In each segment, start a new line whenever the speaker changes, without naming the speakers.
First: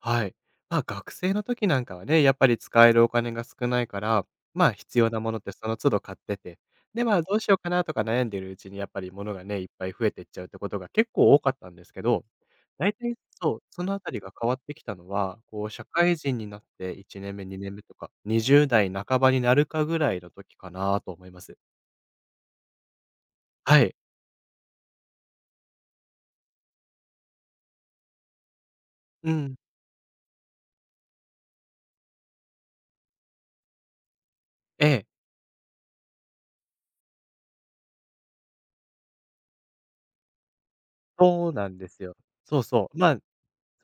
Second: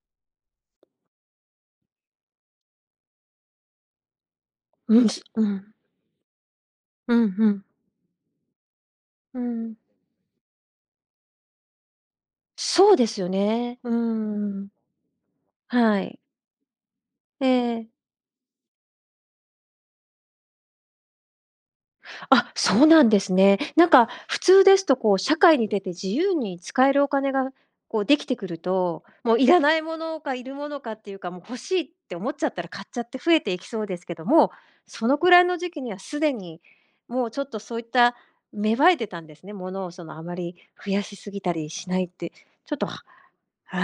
はい。ま、学生の時なんかはね、やっぱり使えるお金が少ないから、まあ、必
うん、
要なものっ
う
てそ
ん。
の都度買ってて、で、
う
まあ、
ん、
どう
ふ
しよう
ん。
かなとか悩んでいるうちにやっぱり物
ふ
がね、いっ
ん。
ぱい増えていっちゃうってことが結構多かったんですけど、だ
そ
い
うで
たい
すよ
そう、
ね、
そ
うー
のあたりが変わっ
ん。
てきたのは、こう社
は
会
い。
人になって1年目
え
2年目
え。
とか、20代半ばになるかぐらいの時かなと思います。
あ、そうなんですね。
は
なん
い。
か普通ですとこう、社会に出て自由に使えるお金がこうできてくると、
う
もうい
ん。
らない物かいる物かっていうか、もう「欲しい」って思っちゃったら買っちゃって増えていきそうですけども、
ええ。
そのくらいの時期にはすでに、もうちょっとそういった芽生えてたんですね、物をそのあまり増やしすぎ
そ
た
うな
り
んで
しな
す
いっ
よ。
て。
そう
ちょっと
そう、
は
まあ、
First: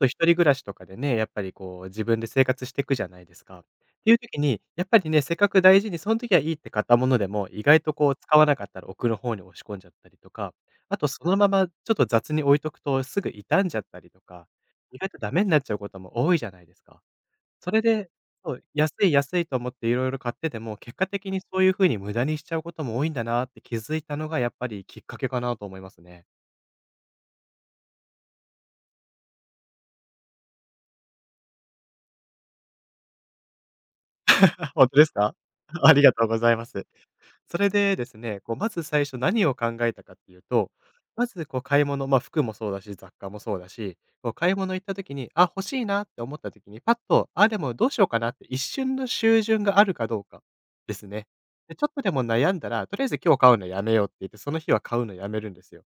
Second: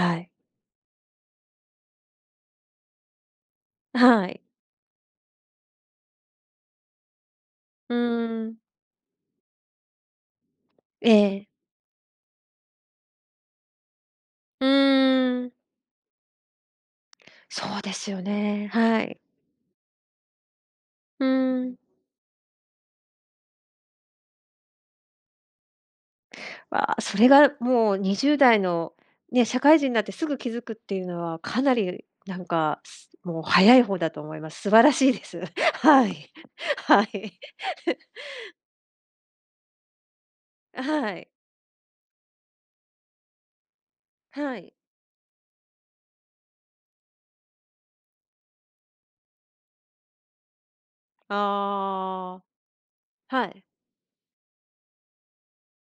と、一
い。
人暮らしとかでね、やっぱりこう自分で生活してくじゃないですか。
あ、
ていう
は
時
い。
に、やっぱりね、せっかく大事にそん時はいいって買ったものでも、意外と
う
こう使わ
ー
な
ん。
かったら、奥の方に押し込んじゃったりとか、あと、
え
その
え。
ままちょっと雑に置いとくとすぐ痛んじゃったりとか、
うん、う
意外とダメ
ー
に
ん。
なっちゃうことも多いじゃないですか。
そ
そ
う
れ
です
で、
よ
そう、
ね。
安
は
い
い。
安いと思っていろいろ買ってても、結果
ふ
的にそういう
ん。
風に無駄にしちゃうことも多いんだなって気づいたのがやっぱりきっかけかなと思いますね。
わ、それがるもう20代の、ね、社会人なってすぐ気づくっていうのはかなりなんか、すもう早い方だと思います。素 晴
ほん
ら
とで
し
す
いで
か。
す。
あり
は
がとう
い、
ございます。
はい。
それでで すね、こうまず最初何を考えたかっていうと、
あ、は
ま
い。
ずこう買い物、ま、服もそうだし、雑貨もそうだし、もう買
は
い
い。
物行った時に、「あ、欲しいな」って思った時に、パッと、「あ、でもどうしようかな」って、一瞬の秀潤があるかどうかですね。で、ちょっとでも
あ
悩んだら、「とりあえず
あ。
今日
は
買う
い。
のやめよう」って言って、その日は買うのやめるんですよ。